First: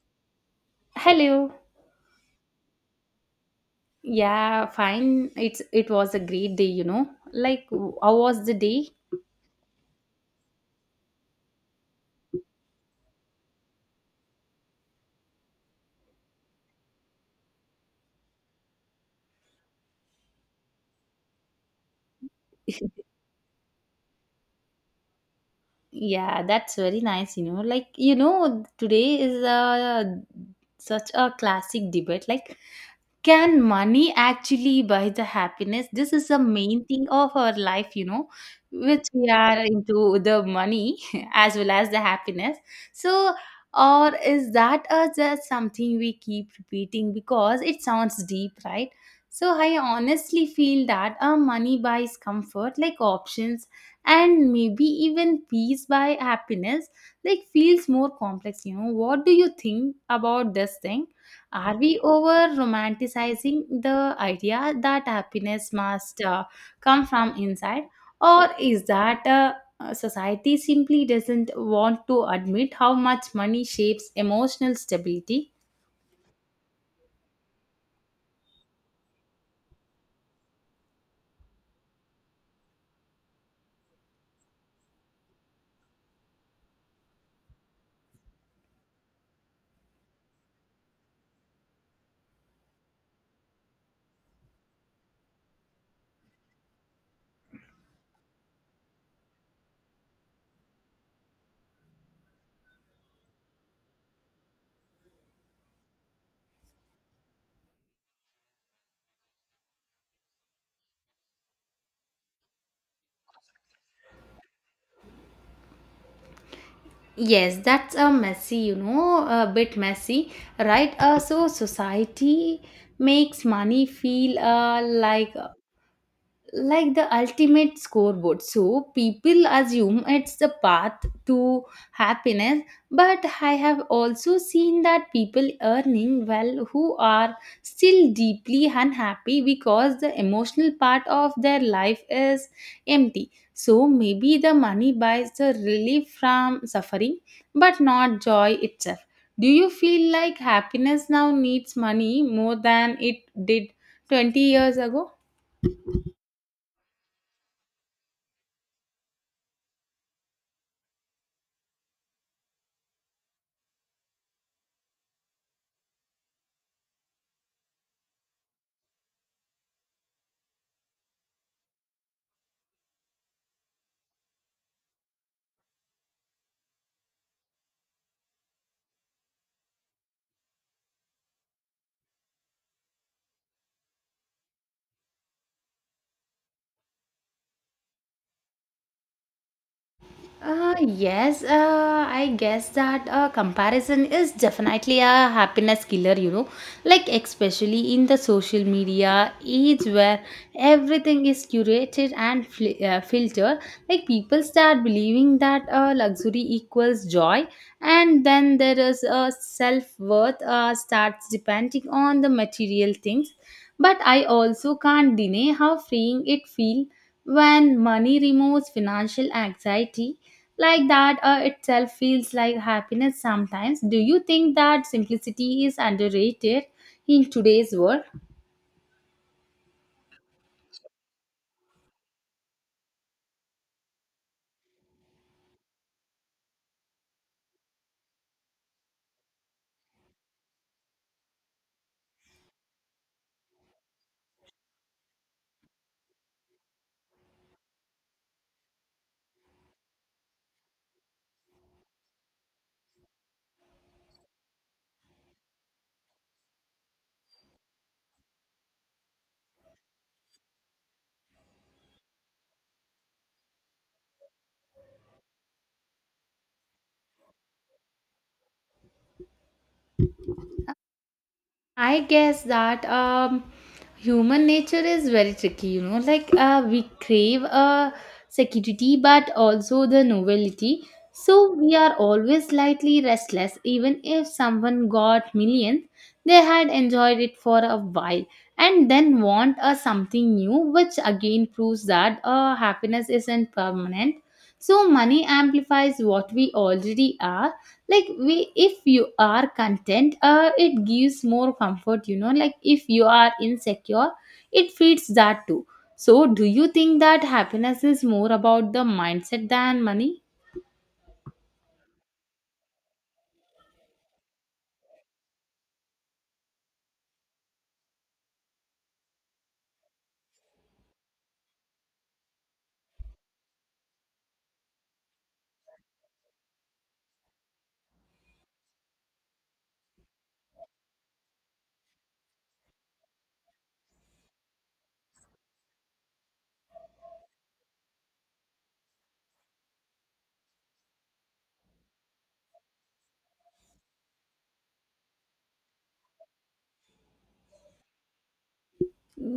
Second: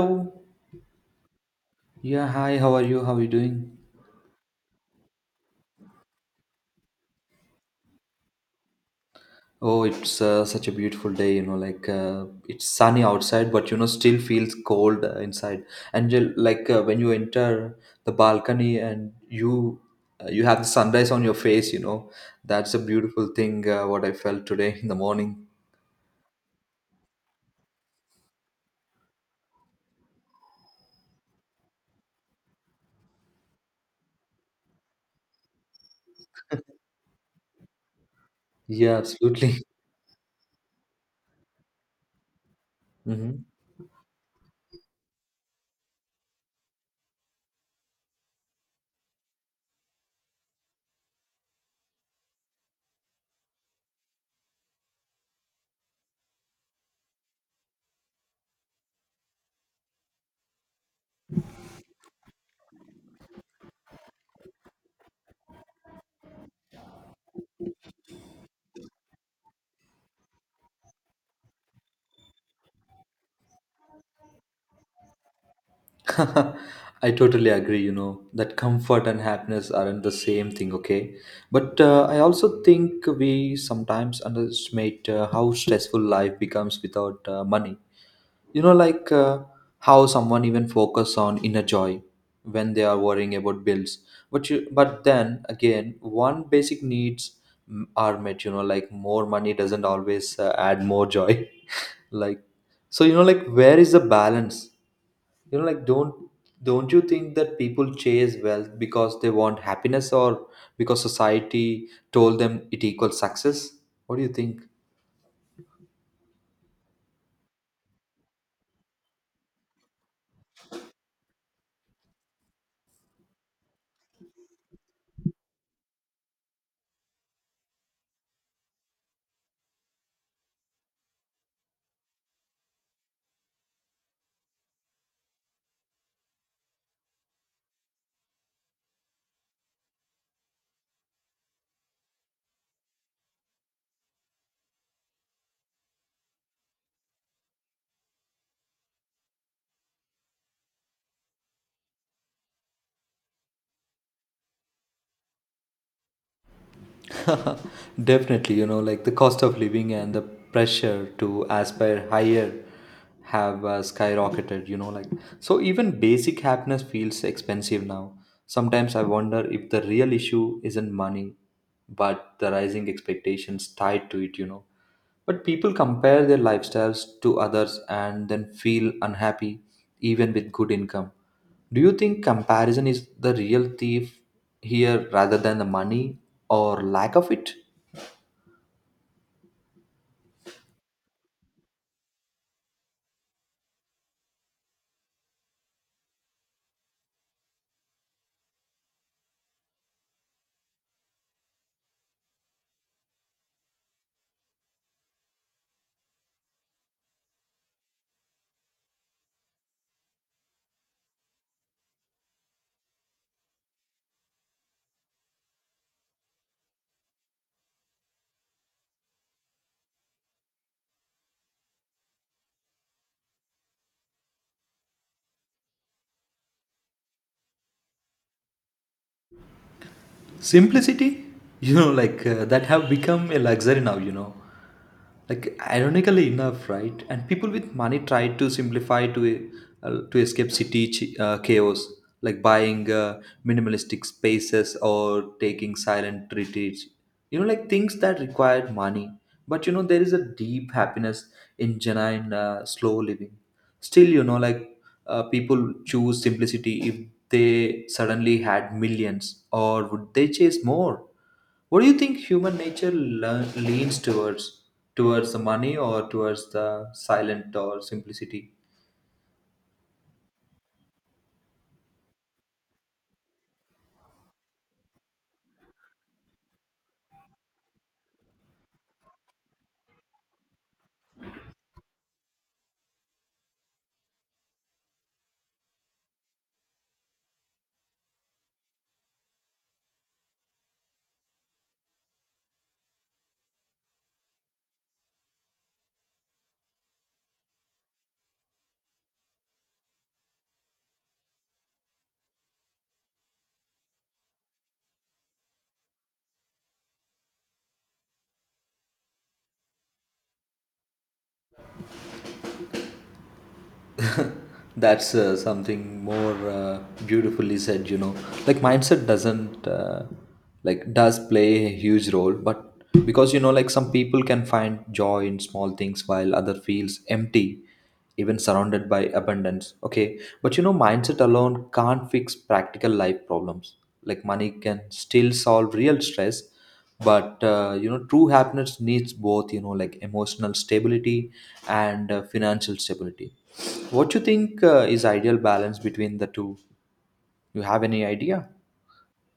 Hello. Hello. Yeah, hi, how are you? How are you doing? Yeah, fine. It was a great day. How was the day? Oh, it's such a beautiful day, it's sunny outside, but you know, still feels cold inside. And you, when you enter the balcony and you have the sunrise on your face, you know, that's a beautiful thing what I felt today in the morning. Yeah, that's very nice. Today is a such a classic debate. Like can money actually buy the happiness? This is the main thing of our life. Yeah, Which we absolutely. are into the money as well as the happiness. So Mhm. or is that just something we keep repeating because it sounds deep, right? So I honestly feel that money buys comfort, like options, and maybe even peace by happiness like feels more complex. What do you think about this thing? Are we over romanticizing the idea that happiness must come from inside, or is that society simply doesn't want to admit how much money shapes emotional stability? I totally agree, you know, that comfort and happiness aren't the same thing, okay? But I also think we sometimes underestimate how stressful life becomes without money. You know, like uh, how someone even focus on inner joy when they are worrying about bills. But you, but then again, one basic needs are met, you know, like more money doesn't always add more joy. like so where is the balance, you know like don't don't you think that people chase wealth because they want happiness, or because society told them it equals success? What do you think? Yes, that's a messy, a bit messy, right? So society makes money feel like the ultimate scoreboard. So people assume it's the path to happiness, but I have also seen that people earning well who are still deeply unhappy because the emotional part of their life is empty. So maybe the money buys the relief from suffering, but not joy itself. Do you feel like happiness now needs money more than it did 20 years ago? Definitely, the cost of living and the pressure to aspire higher have skyrocketed, so even basic happiness feels expensive now. Sometimes I wonder if the real issue isn't money but the rising expectations tied to it, you know. But people compare their lifestyles to others and then feel unhappy even with good income. Do you think comparison is the real thief here rather than the money or lack of it? Yes, I guess that comparison is definitely a happiness killer, you know, like especially in the social media age where everything is curated and filtered. Like people start believing that luxury equals joy, and then there is a self worth starts depending on the material things. But I also can't deny how freeing it feels when money removes financial anxiety, like that itself feels like happiness sometimes. Do you think that simplicity is underrated in today's world? Simplicity, that have become a luxury now, you know. like Ironically enough, right? And people with money try to simplify to escape city chaos, like buying minimalistic spaces or taking silent retreats, things that required money. But you know, there is a deep happiness in genuine slow living still, people choose simplicity if they suddenly had millions, or would they chase more? What do you think human nature leans towards? Towards the money or towards the silent or simplicity? I guess that human nature is very tricky, you know. Like we crave security, but also the novelty. So we are always slightly restless. Even if someone got millions, they had enjoyed it for a while and then want something new, which again proves that happiness isn't permanent. So money amplifies what we already are, like we, if you are content it gives more comfort, you know, like if you are insecure it feeds that too. So do you think that happiness is more about the mindset than money? That's something more beautifully said, you know. Like mindset doesn't, like, does play a huge role, but because you know, like, some people can find joy in small things while other feels empty, even surrounded by abundance. Okay, but you know, mindset alone can't fix practical life problems. Like, money can still solve real stress, but you know, true happiness needs both, you know, like emotional stability and financial stability. What you think is ideal balance between the two? You have any idea?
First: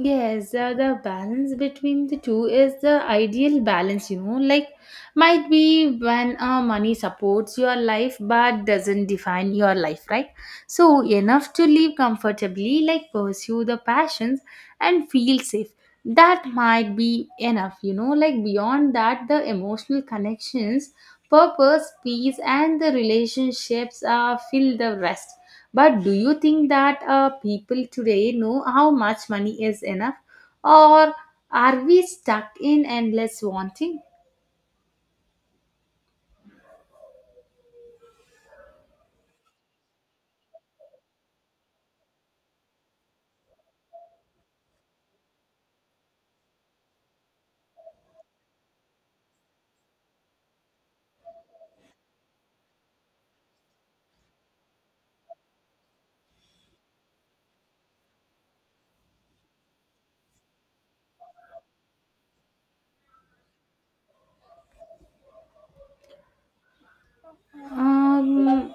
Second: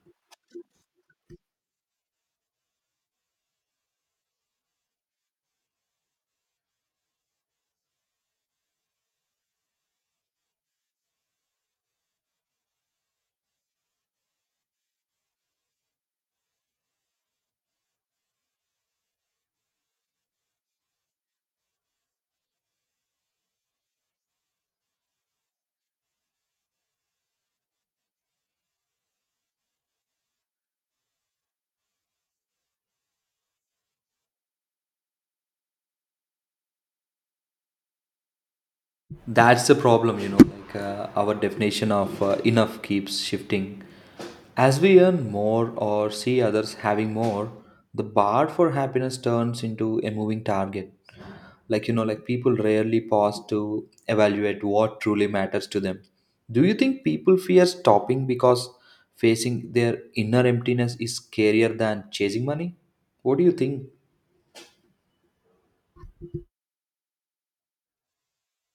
Yes, the balance between the two is the ideal balance, you know. Like, might be when money supports your life but doesn't define your life, right? So, enough to live comfortably, like pursue the passions and feel safe. That might be enough, you know. Like, beyond that, the emotional connections, purpose, peace, and the relationships fill the rest. But do you think that people today know how much money is enough? Or are we stuck in endless wanting? That's the problem, our definition of enough keeps shifting. As we earn more or see others having more, the bar for happiness turns into a moving target. Like, people rarely pause to evaluate what truly matters to them. Do you think people fear stopping because facing their inner emptiness is scarier than chasing money? What do you think? Um,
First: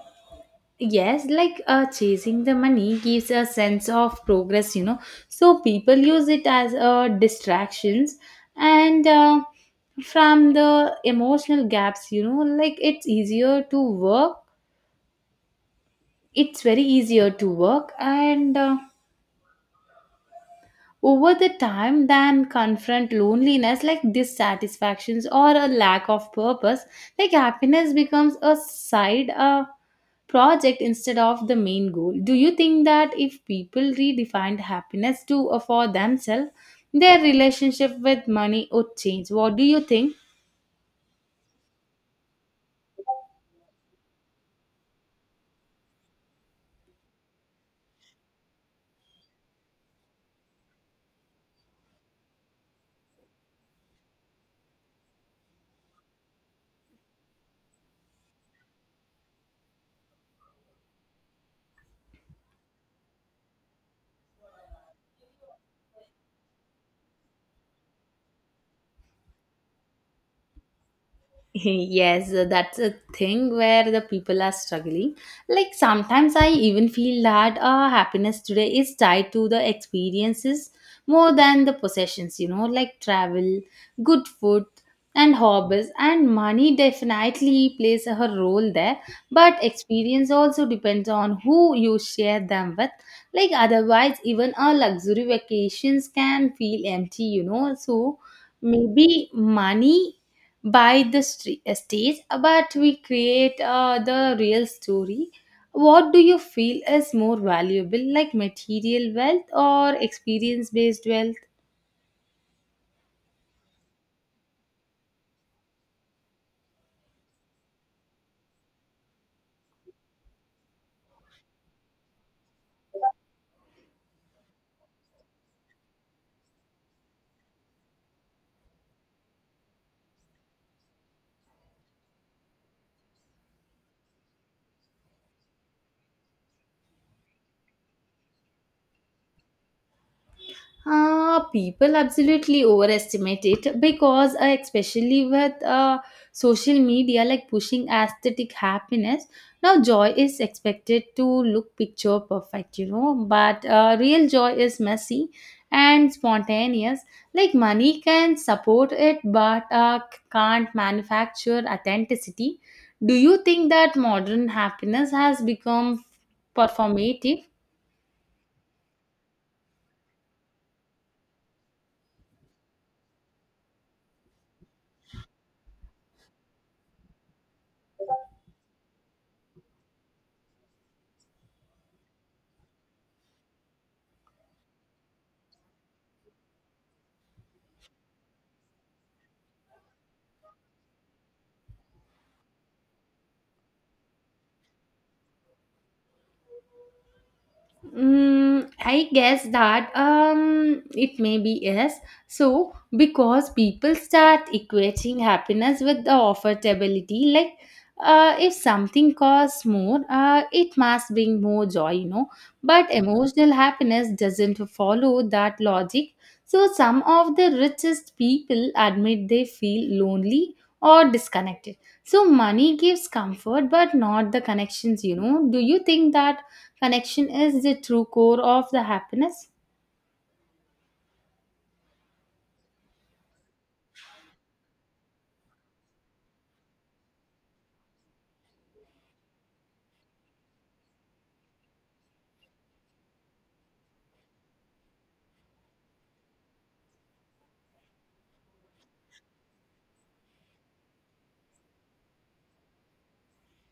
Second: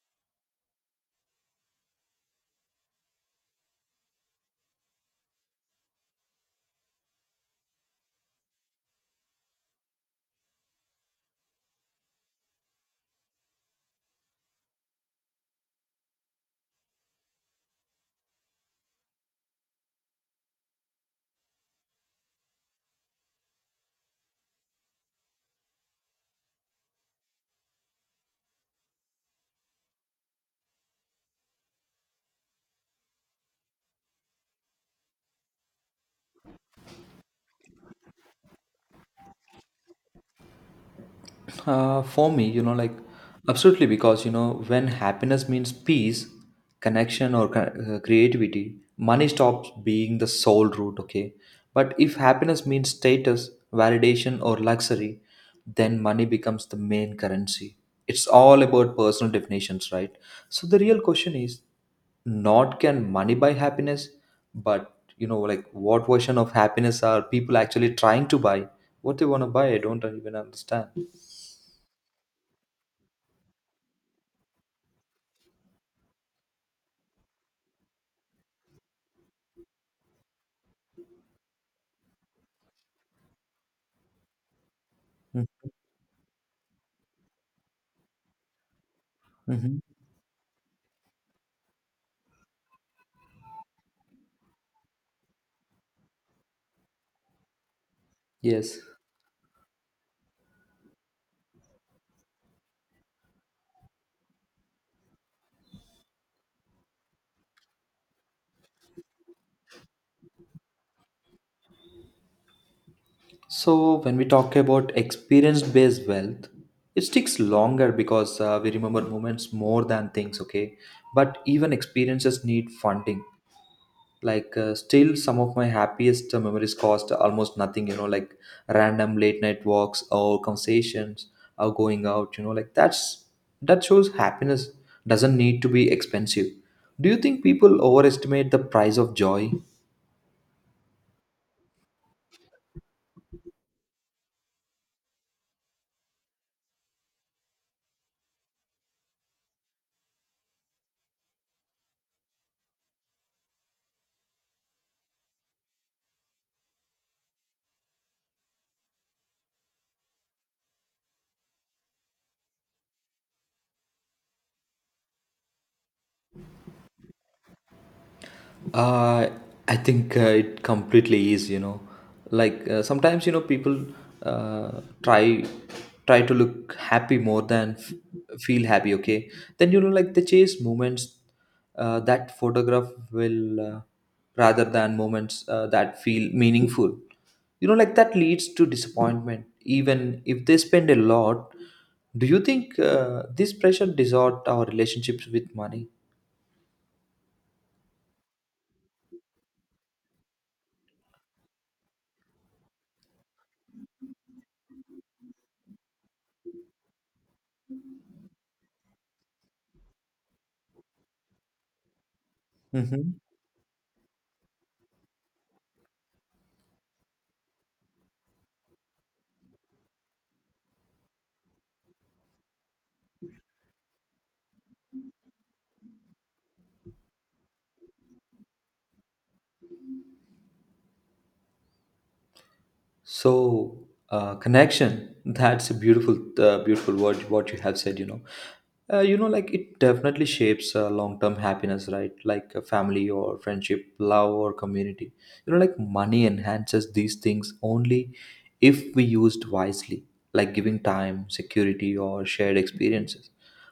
yes, like chasing the money gives a sense of progress, you know. So people use it as distractions and from the emotional gaps, you know, like it's easier to work. It's very easier to work and over the time than confront loneliness, like dissatisfactions or a lack of purpose. Like happiness becomes a side project instead of the main goal. Do you think that if people redefined happiness to for themselves, their relationship with money would change? What do you think? For me, absolutely, because you know, when happiness means peace, connection, or creativity, money stops being the sole route, okay? But if happiness means status, validation, or luxury, then money becomes the main currency. It's all about personal definitions, right? So the real question is not can money buy happiness, but you know, like what version of happiness are people actually trying to buy? What they want to buy, I don't even understand. Yes, that's a thing where the people are struggling. Like sometimes I even feel that happiness today is tied to the experiences more than the possessions, you know, like travel, good food, and hobbies. And money definitely plays a role there, but Mhm. experience also depends on who you share them with. Like otherwise, even a luxury vacations can feel empty, you know. So Yes. maybe money by the stage, but we create the real story. What do you feel is more valuable, like material wealth or experience based wealth? So when we talk about experience-based wealth, it sticks longer because we remember moments more than things, okay? But even experiences need funding. Like, still, some of my happiest memories cost almost nothing, you know, like random late night walks or conversations or going out, you know, like that shows happiness doesn't need to be expensive. Do you think people overestimate the price of joy? People absolutely overestimate it because, especially with social media like pushing aesthetic happiness, now joy is expected to look picture perfect, you know. But real joy is messy and spontaneous. Like money can support it, but can't manufacture authenticity. Do you think that modern happiness has become performative? Uh, I think it completely is, you know. Like sometimes, you know, people uh, try try to look happy more than feel happy. Okay, then you know, like they chase moments that photograph will rather than moments that feel meaningful. You know, like that leads to disappointment, even if they spend a lot. Do you think this pressure distort our relationships with money? I guess that it may be yes. So because people start equating happiness with the affordability, like if something costs more, it must bring more joy, you know. But emotional happiness doesn't follow that logic. So some of the richest people admit they feel lonely or disconnected. So money gives comfort, but not the connections, you know. Do you think that? Connection is the true core of the happiness. So connection. That's a beautiful, beautiful word, what you have said, you know, it definitely shapes long-term happiness, right? Like family or friendship, love or community. You know, like money enhances these things only if we used wisely, like giving time, security, or shared experiences.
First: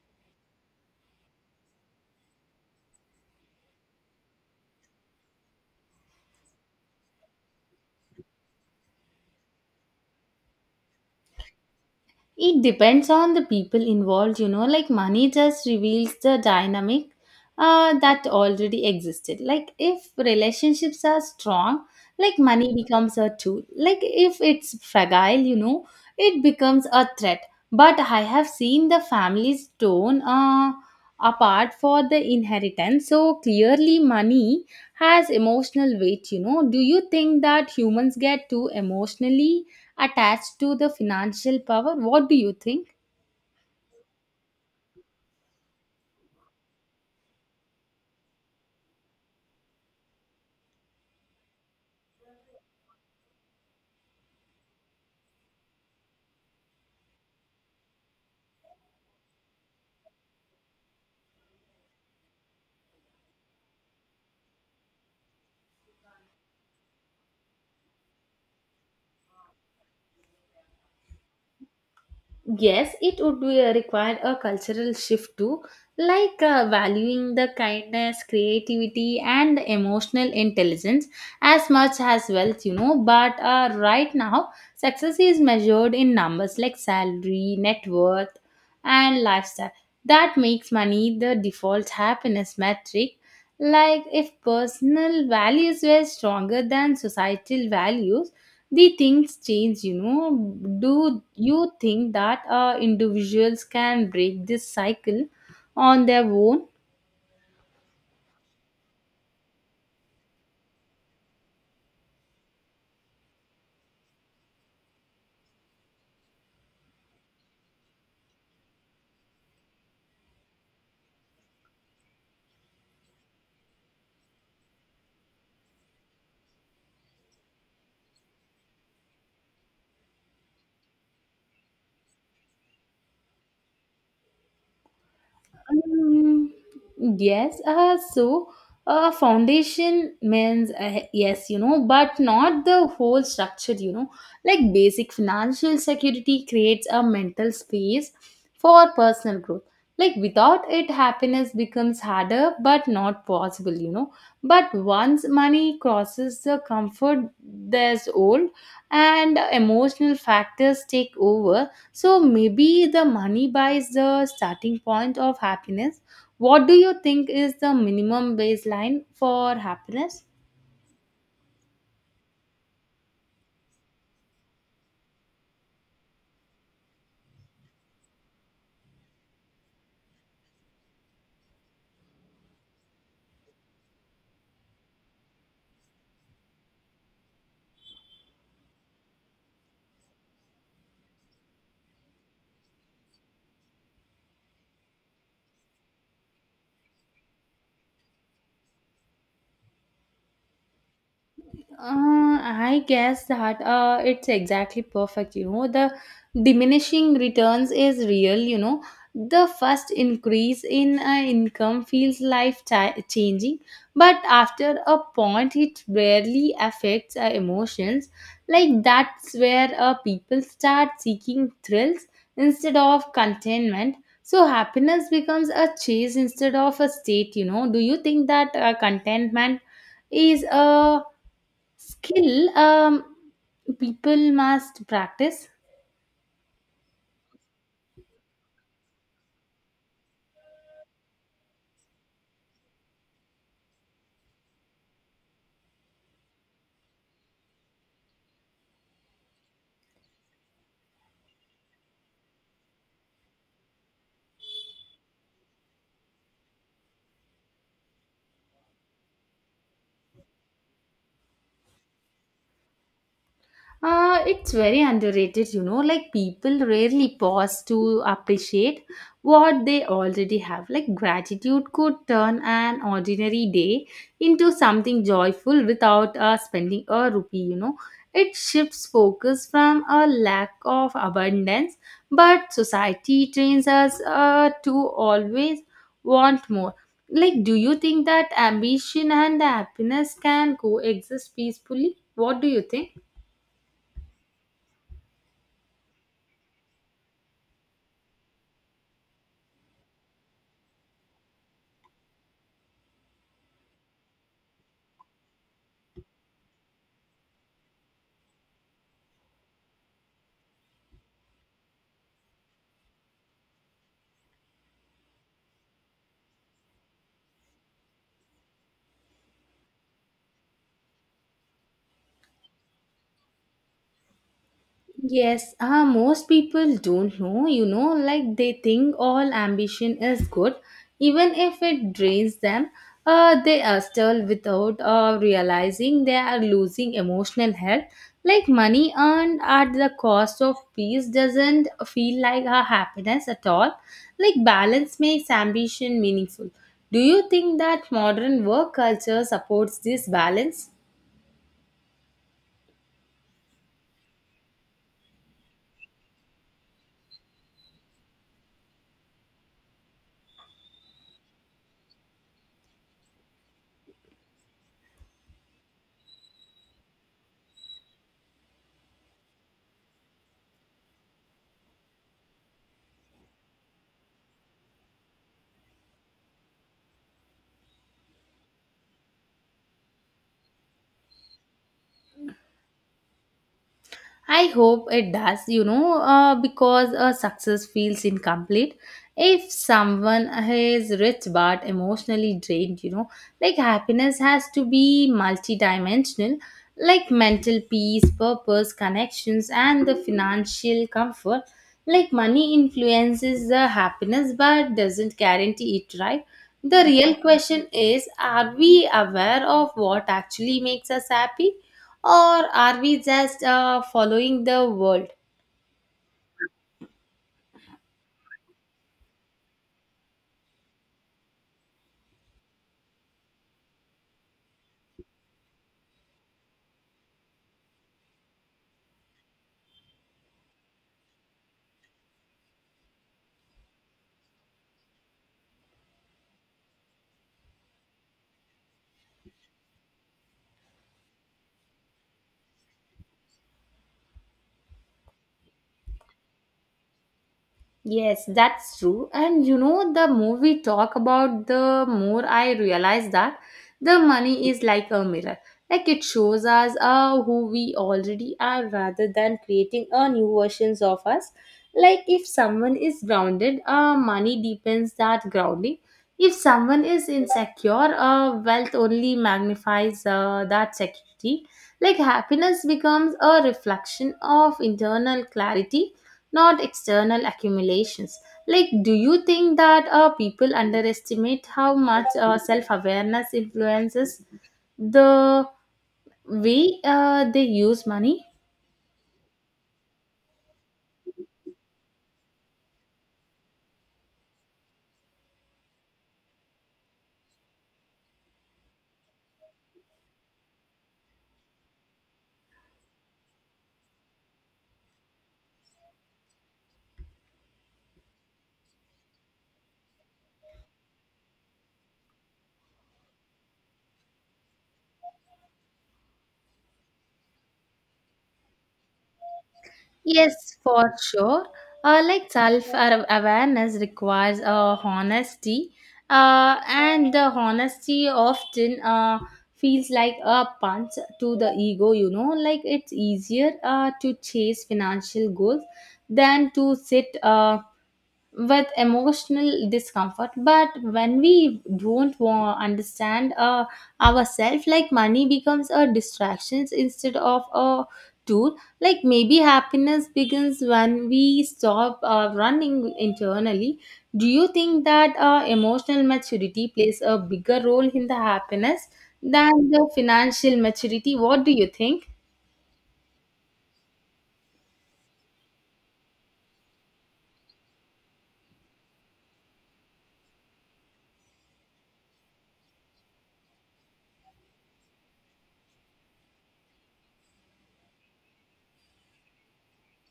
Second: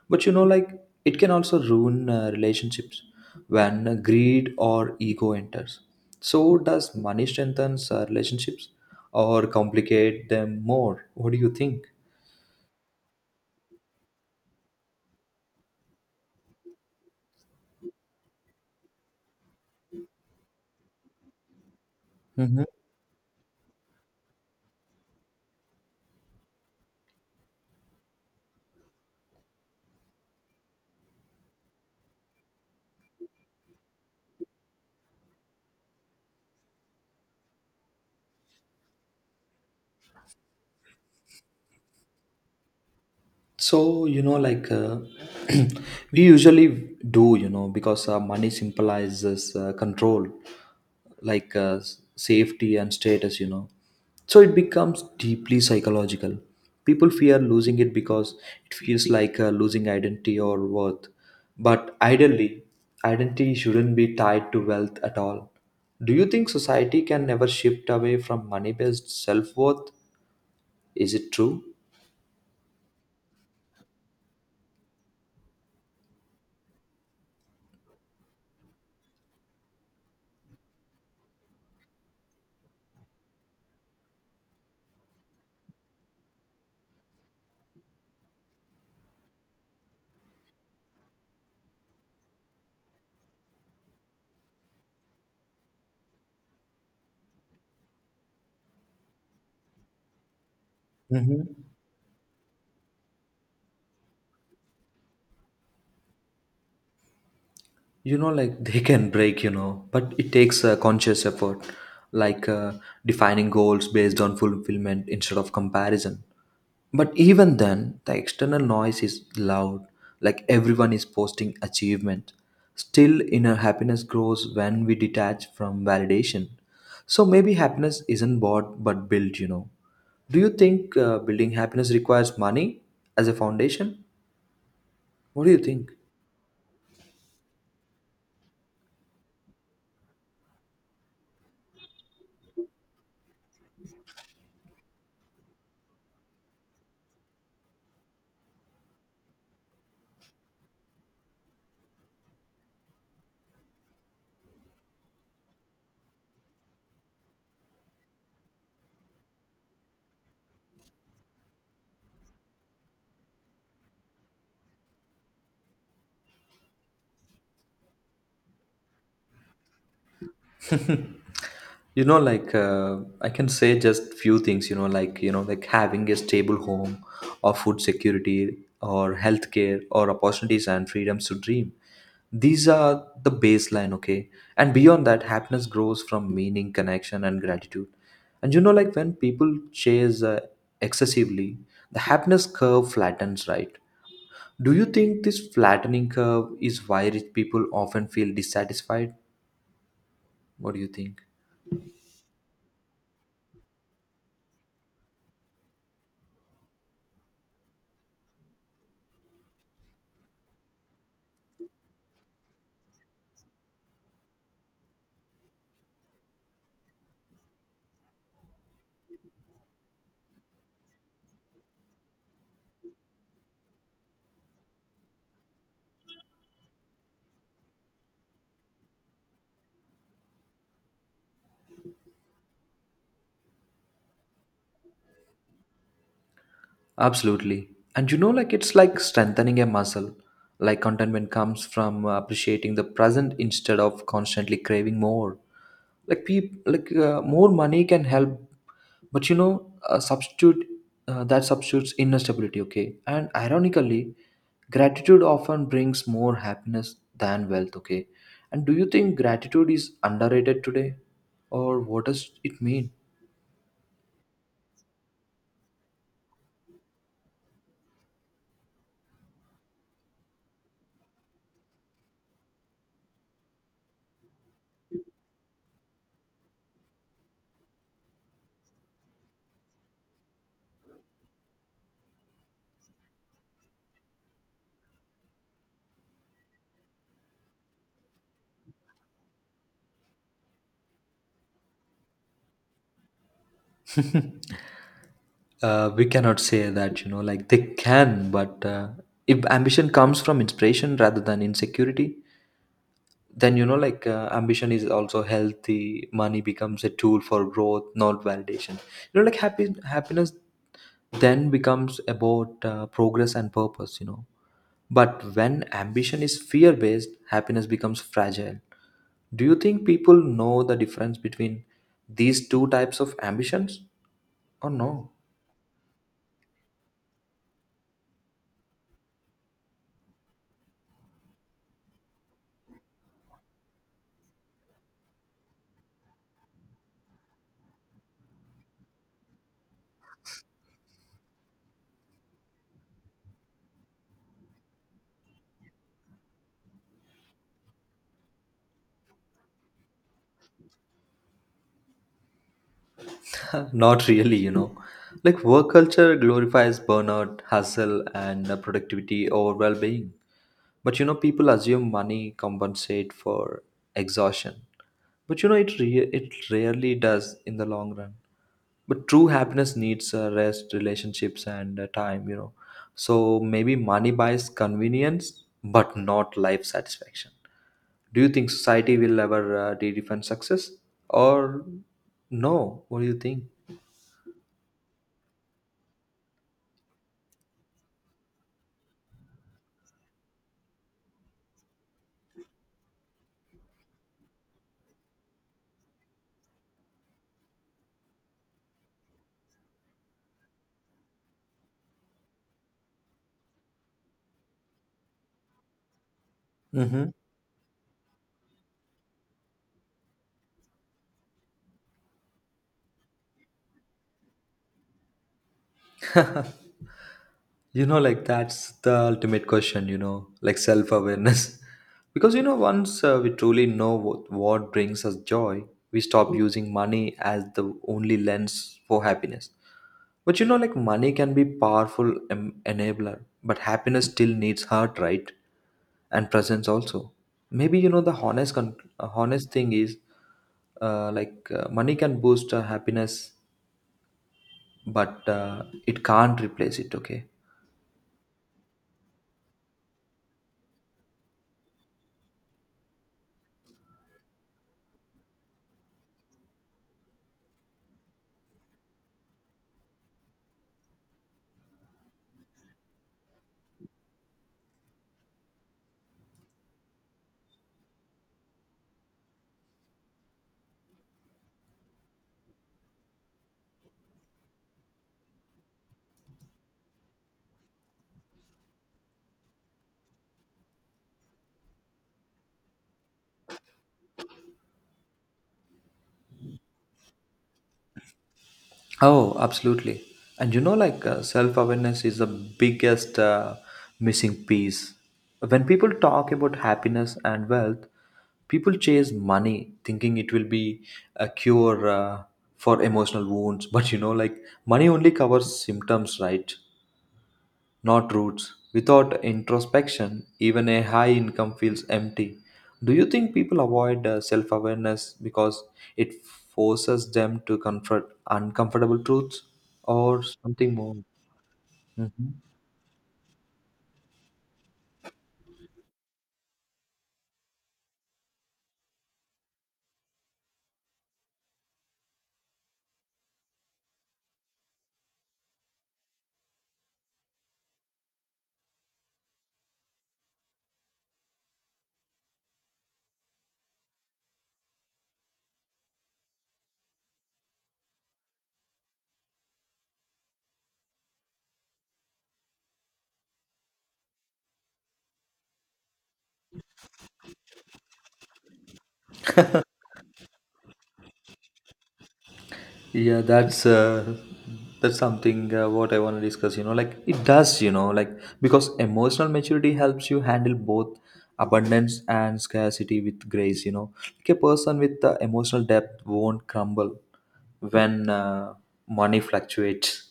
But you know, like it can also ruin relationships when greed or ego enters. So, does money strengthen relationships or complicate them more? What do you think? It depends on the people involved, you know, like money just reveals the dynamic that already existed. Like if relationships are strong, like money becomes a tool. Like if it's fragile, you know, it becomes a threat. But I have seen the families torn apart for the inheritance. So clearly, money has emotional weight, you know. Do you think that humans get too emotionally attached to the financial power? What do you think? So, we usually do, you know, because money symbolizes control, like safety and status, you know. So it becomes deeply psychological. People fear losing it because it feels like losing identity or worth. But ideally, identity shouldn't be tied to wealth at all. Do you think society can never shift away from money based self worth? Is it true? Yes, it would be require a cultural shift too, like valuing the kindness, creativity, and emotional intelligence as much as wealth, you know. But right now, success is measured in numbers like salary, net worth, and lifestyle. That makes money the default happiness metric. Like, if personal values were stronger than societal values, the things change, you know. Do you think that individuals can break this cycle on their own? They can break, you know, but it takes a conscious effort, like defining goals based on fulfillment instead of comparison. But even then the external noise is loud, like everyone is posting achievement. Still, inner happiness grows when we detach from validation. So maybe happiness isn't bought but built, you know. Do you think building happiness requires money as a foundation? What do you think? Um, yes, so foundation means yes, you know, but not the whole structure, you know, like basic financial security creates a mental space for personal growth. Like without it, happiness becomes harder but not possible, you know. But once money crosses the comfort threshold and emotional factors take over, so maybe the money buys the starting point of happiness. What do you think is the minimum baseline for happiness? you know like uh, I can say just few things, you know, like having a stable home or food security or healthcare or opportunities and freedoms to dream, these are the baseline, okay? And beyond that, happiness grows from meaning, connection and gratitude. And you know, like when people chase excessively, the happiness curve flattens, right? Do you think this flattening curve is why rich people often feel dissatisfied? What do you think? I guess that it's exactly perfect. You know, the diminishing returns is real. You know, the first increase in income feels life changing, but after a point, it rarely affects emotions. Like that's where people start seeking thrills instead of contentment. So happiness becomes a chase instead of a state. You know, do you think that contentment is a skill people must practice? Absolutely. And you know, like it's like strengthening a muscle. Like contentment comes from appreciating the present instead of constantly craving more. Like people, more money can help, but you know, substitute that substitutes inner stability. Okay, and ironically, gratitude often brings more happiness than wealth. Okay, and do you think gratitude is underrated today, or what does it mean? It's very underrated, you know. Like, people rarely pause to appreciate what they already have. Like, gratitude could turn an ordinary day into something joyful without spending a rupee, you know. It shifts focus from a lack of abundance, but society trains us to always want more. Like, do you think that ambition and happiness can coexist peacefully? What do you think? We cannot say that, you know, like they can. But if ambition comes from inspiration rather than insecurity, then ambition is also healthy. Money becomes a tool for growth, not validation, you know, like happy happiness then becomes about progress and purpose, you know. But when ambition is fear based, happiness becomes fragile. Do you think people know the difference between these two types of ambitions or no? Yes, most people don't know, you know, like they think all ambition is good, even if it drains them. They are still without realizing they are losing emotional health. Like money earned at the cost of peace doesn't feel like a happiness at all. Like balance makes ambition meaningful. Do you think that modern work culture supports this balance? Not really, you know. Like work culture glorifies burnout, hustle, and productivity over well-being. But you know, people assume money compensate for exhaustion. But you know, it rarely does in the long run. But true happiness needs rest, relationships, and time. You know, so maybe money buys convenience, but not life satisfaction. Do you think society will ever redefine success, or no? What do you think? I hope it does, you know, because a success feels incomplete if someone is rich but emotionally drained, you know. Like happiness has to be multidimensional, like mental peace, purpose, connections, and the financial comfort. Like money influences the happiness but doesn't guarantee it, right? The Mm-hmm. real question is, are we aware of what actually makes us happy? Or are we just following the world? That's the ultimate question, you know, like self-awareness. Because you know, once we truly know what brings us joy, we stop using money as the only lens for happiness. But you know, like money can be powerful enabler, but happiness still needs heart, right? And presence also. Maybe you know, the honest honest thing is money can boost happiness, but it can't replace it, okay? Yes, that's true. And you know, the more we talk about, the more I realize that the money is like a mirror. Like it shows us who we already are rather than creating a new versions of us. Like if someone is grounded, money deepens that grounding. If someone is insecure, wealth only magnifies that security. Like happiness becomes a reflection of internal clarity, not external accumulations. Like, do you think that people underestimate how much self awareness influences the way they use money? Oh, absolutely. And you know, like self awareness is the biggest missing piece. When people talk about happiness and wealth, people chase money thinking it will be a cure for emotional wounds. But you know, like money only covers symptoms, right? Not roots. Without introspection, even a high income feels empty. Do you think people avoid self awareness because it forces them to confront uncomfortable truths or Yes, something for more? sure. Like Mhm. self awareness requires honesty, and the honesty often feels like a punch to the ego, you know, like it's easier to chase financial goals than to sit. With emotional discomfort, but when we don't understand ourselves, like money becomes a distraction instead of a tool. Like maybe happiness begins when we stop running internally. Do you think that emotional maturity plays a bigger role in the happiness than the financial maturity? What do you think? Yeah, that's something what I want to discuss. You know, like it does. You know, like because emotional maturity helps you handle both abundance and scarcity with grace. You know, like a person with emotional depth won't crumble when money fluctuates,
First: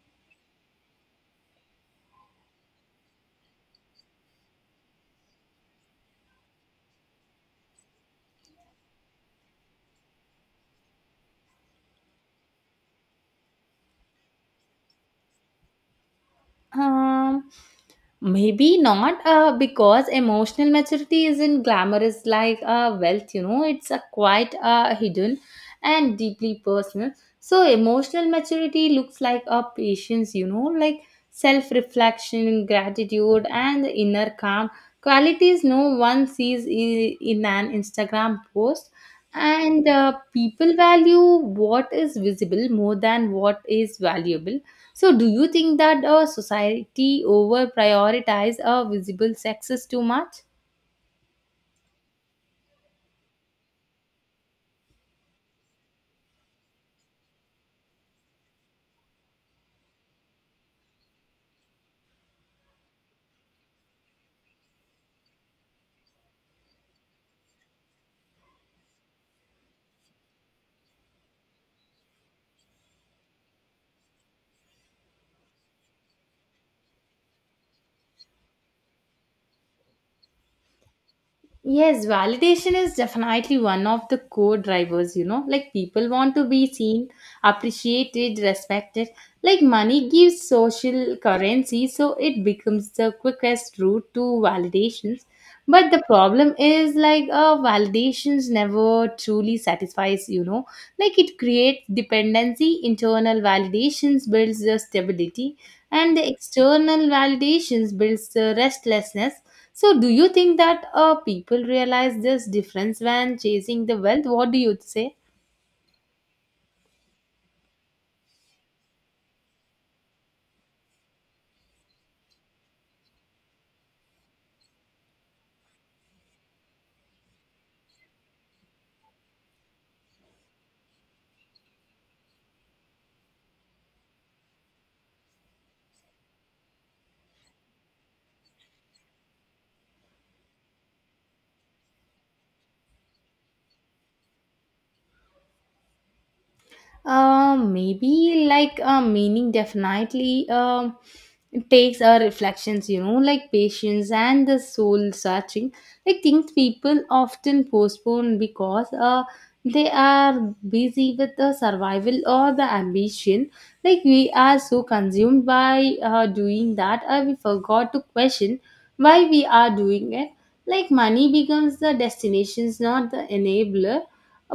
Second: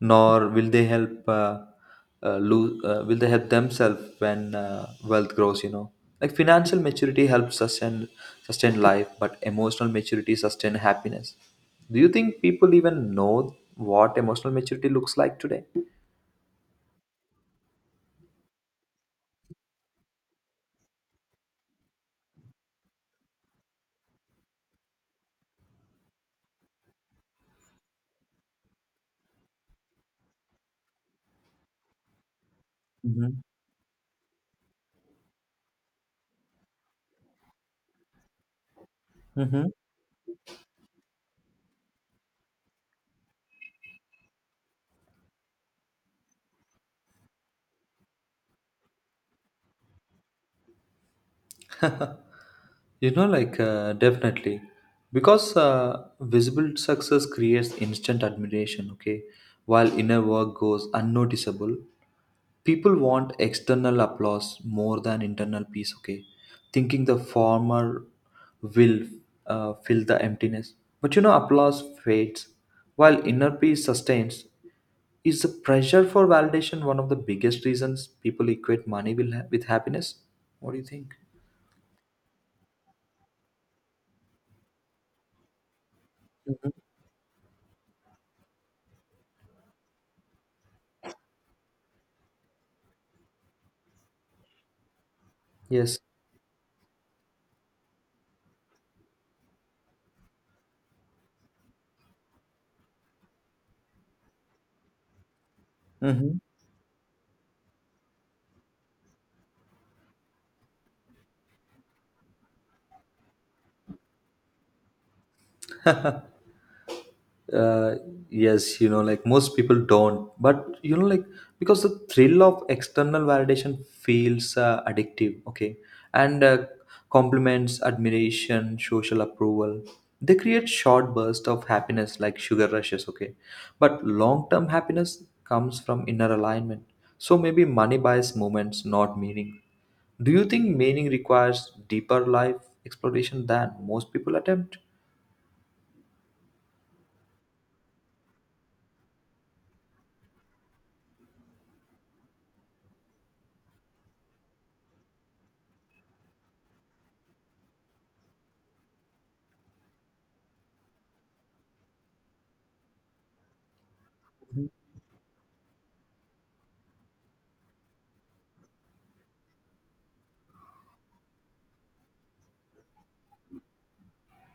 nor will they help lose will they help themselves when wealth grows, you know. Like financial maturity helps sustain life, but emotional maturity sustain happiness. Do you think people even know what emotional maturity looks like today? Um, Maybe not because emotional maturity isn't glamorous like wealth, you know, it's a quite hidden and deeply personal. So, emotional maturity looks like a patience, you know, like self reflection, Mm-hmm. gratitude, and the inner calm qualities no one sees in an Instagram post. And people value what is visible more than what is valuable, so, do you think that a society over prioritize a visible sexes too much? Mm-hmm. Definitely, because visible success creates instant admiration, okay, while inner work goes unnoticeable. People want external applause more than internal peace, okay? Thinking the former will fill the emptiness. But you know, applause fades while inner peace sustains. Is the pressure for validation one of the biggest reasons people equate money with happiness? What do you think? Yes, validation is definitely one of the core drivers, you know. Like people want to be seen, appreciated, respected. Like money gives social currency, so it becomes the quickest route to validations. But Yes. the problem is like validations never truly satisfies, you know. Like it creates dependency, internal validations builds the stability and the Mm-hmm. external validations builds the restlessness. So, do you think that people realize this difference when chasing the wealth? What do you say? uh, yes, you know, like most people don't. But you know, like because the thrill of external validation feels addictive, okay, and compliments, admiration, social approval, they create short bursts of happiness like sugar rushes, okay. But long term happiness comes from inner alignment. So maybe money buys moments, not meaning. Do you think meaning requires deeper life exploration than most people attempt? Maybe like meaning definitely takes reflections, you know, like patience and the soul searching, like things people often postpone because they are busy with the survival or the ambition. Like we are so consumed by doing that we forgot to question why we are doing it. Like money becomes the destinations, not the enabler,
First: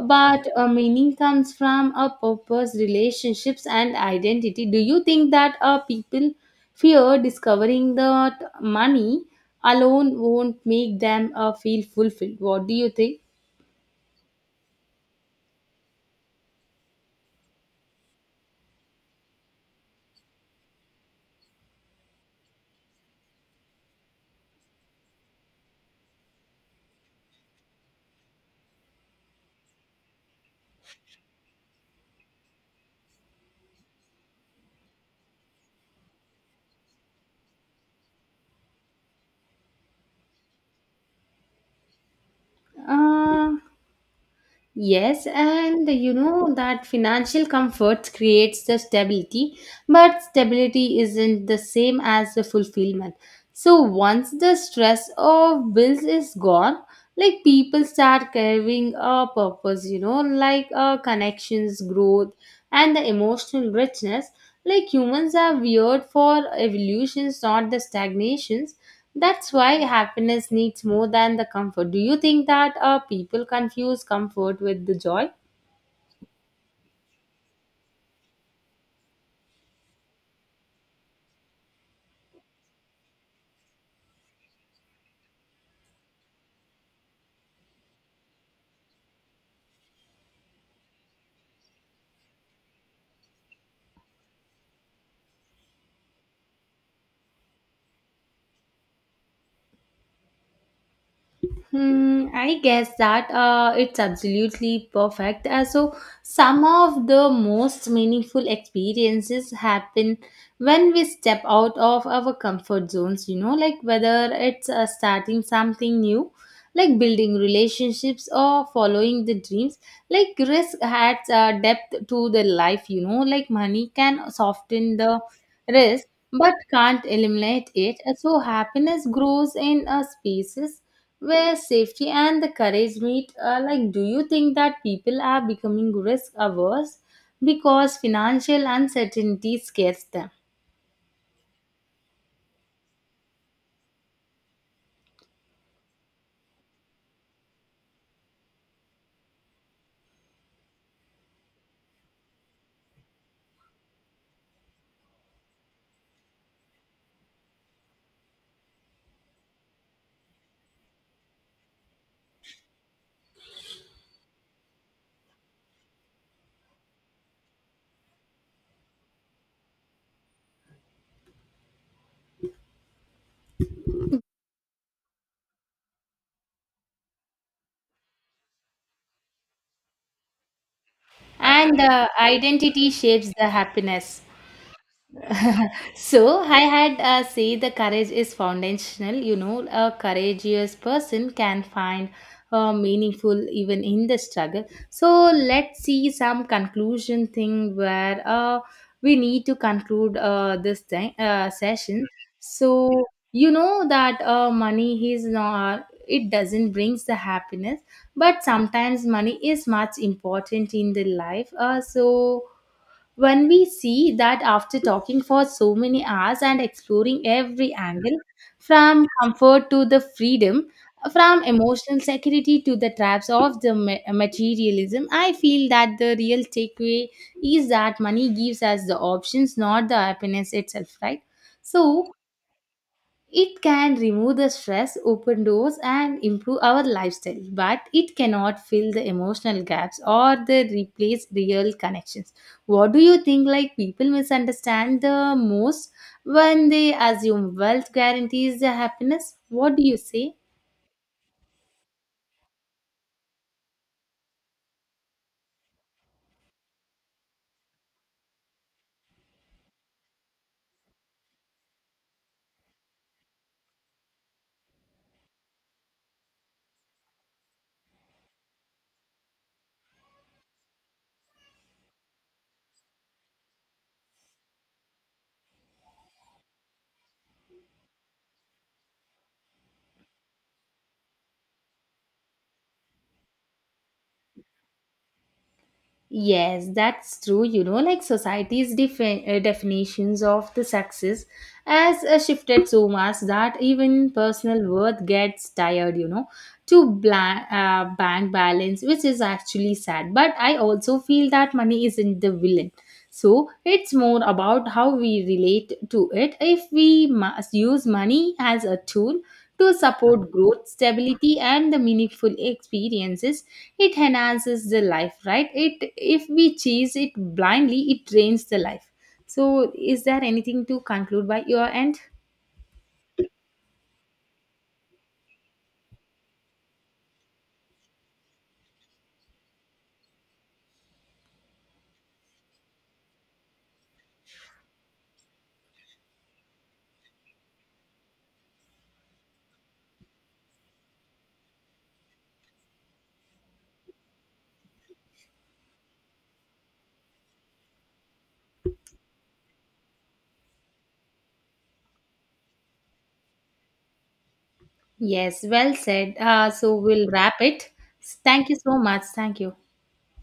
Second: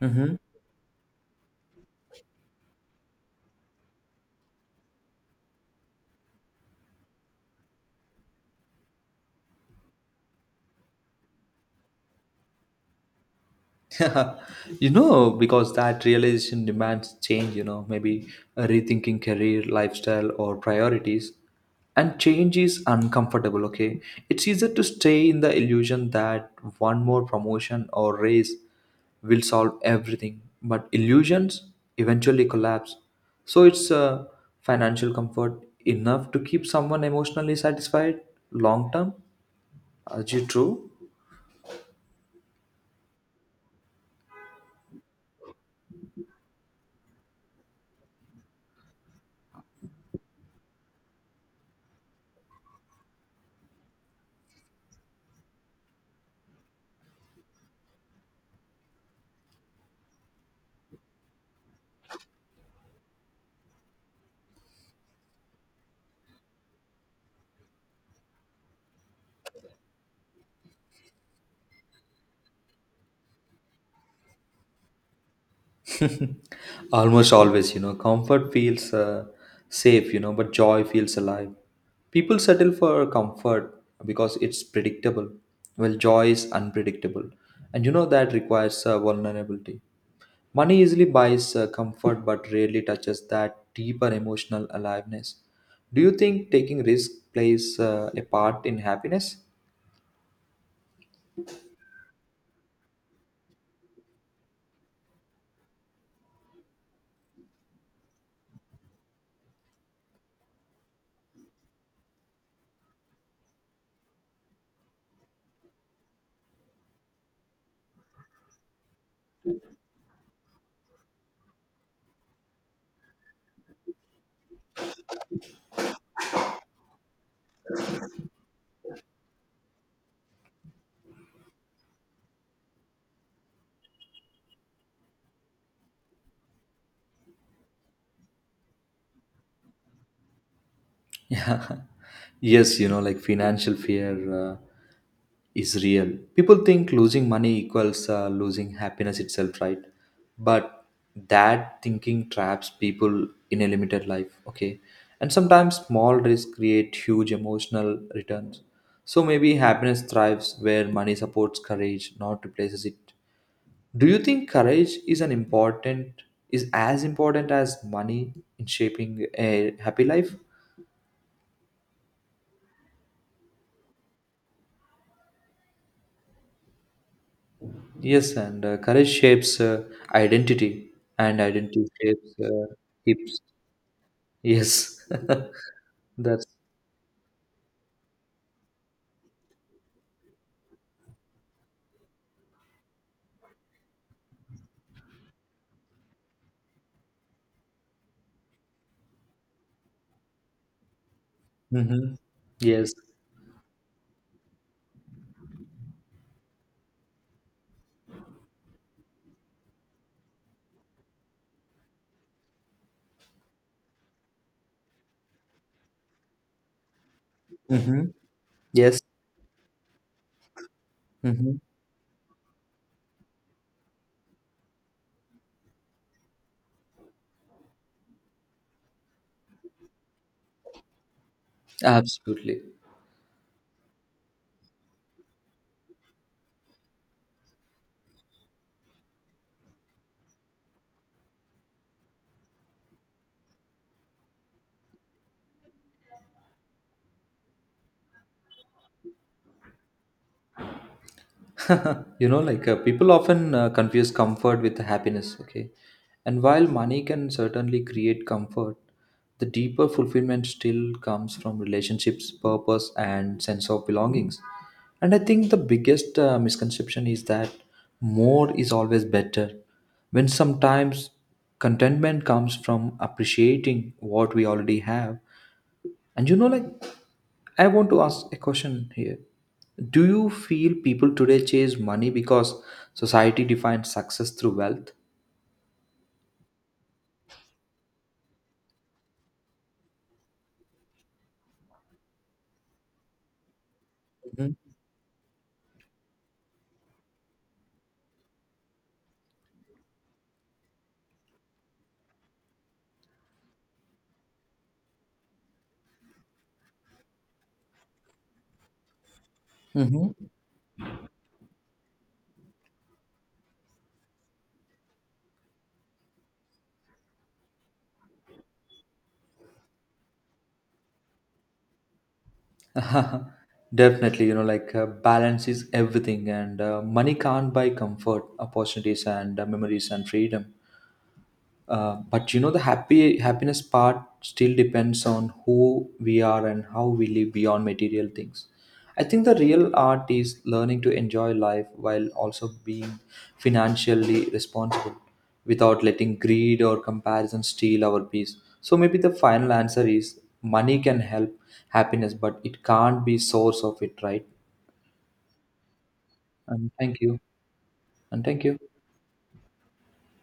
Mhm. a meaning comes from a purpose, relationships and identity. Do you think that people fear discovering that money alone won't make them feel fulfilled? What do you think? You know, because that realization demands change, you know, maybe rethinking career, lifestyle, or priorities. And change is uncomfortable, okay? It's easier to stay in the illusion that one more promotion or raise will solve everything. But illusions eventually collapse. So it's financial comfort enough to keep someone emotionally satisfied long term. Are you true? uh, Yes, and you know that financial comfort creates the stability, but stability isn't the same as the fulfillment. So once the stress of bills is gone, like people start carrying a purpose, you know, like connections, growth, and the emotional richness. Like humans are weird for evolutions, not the stagnations. That's why happiness needs more than the comfort. Do you think that people confuse comfort with the joy? Almost always, you know, comfort feels safe, you know, but joy feels alive. People settle for comfort because it's predictable. Well, joy is unpredictable. And you know that requires vulnerability. Money easily buys comfort but rarely touches that deeper emotional aliveness. Do you think taking risk plays a part in happiness? Hmm, I guess that it's absolutely perfect. So, some of the most meaningful experiences happen when we step out of our comfort zones, you know, like whether it's starting something new, like building relationships or following the dreams. Like risk adds depth to the life, you know, like money can soften the risk but can't eliminate it, so happiness grows in spaces where safety and the courage meet. Like, do you think that people are becoming risk averse because financial uncertainty scares them? Yeah. Yes, you know, like financial fear uh, is real. People think losing money equals losing happiness itself, right? But that thinking traps people in a limited life, okay? And sometimes small risks create huge emotional returns. So maybe happiness thrives where money supports courage, not replaces it. Do you think courage is an important Is as important as money in shaping a happy life? Yes, and courage shapes identity, and And identity shapes identity shapes hips. the happiness. Yes, So that's. I had say the courage is foundational. You know, a courageous person can find meaningful even in the struggle. So let's see some conclusion thing where we need to conclude this thing, session. Hmm. Yes. So you know that money is not, it doesn't brings the happiness, but sometimes money is much important in the life. So when we see that after talking for so many hours and exploring every Hmm. angle, Yes. from comfort to the freedom, from Hmm. emotional security to the traps of the materialism, I feel that the real takeaway is that money gives us the options, not the happiness itself, right? So, Absolutely. it can remove the stress, open doors, and improve our lifestyle, but it cannot fill the emotional gaps or the replace real connections. What do you think? Like people misunderstand the most when they assume wealth guarantees the happiness. What do you say? People often confuse comfort with happiness, okay. And while money can certainly create comfort, the deeper fulfillment still comes from relationships, purpose and sense of belongings. And I think the biggest misconception is that more is always better, when sometimes contentment comes from appreciating what we already have. And you know, like, I want to ask a question here. Do you feel people today chase money because society defines success through wealth? Yes, that's true. You know, like society's definitions of the success has shifted so much that even personal worth gets tired, you know, to bank balance, which is actually sad. But I also feel that money isn't the villain. So it's more about how we relate to it. If we must use money as a tool to Mm-hmm. support growth, stability, and the meaningful experiences. It enhances the life, right? It if we chase it blindly, it drains the life. So, is there anything to conclude by your end? Definitely, you know, like balance is everything, and money can't buy comfort, opportunities, and memories and freedom. But you know, the happy happiness part still depends on who we are and how we live beyond material things. I think the real art is learning to enjoy life while also being financially responsible without letting greed or comparison steal our peace. So maybe the final answer is money can help happiness, but it can't be source of it, right? Yes, well said. And So thank we'll you. wrap it. And thank Thank you you. so much. Thank you.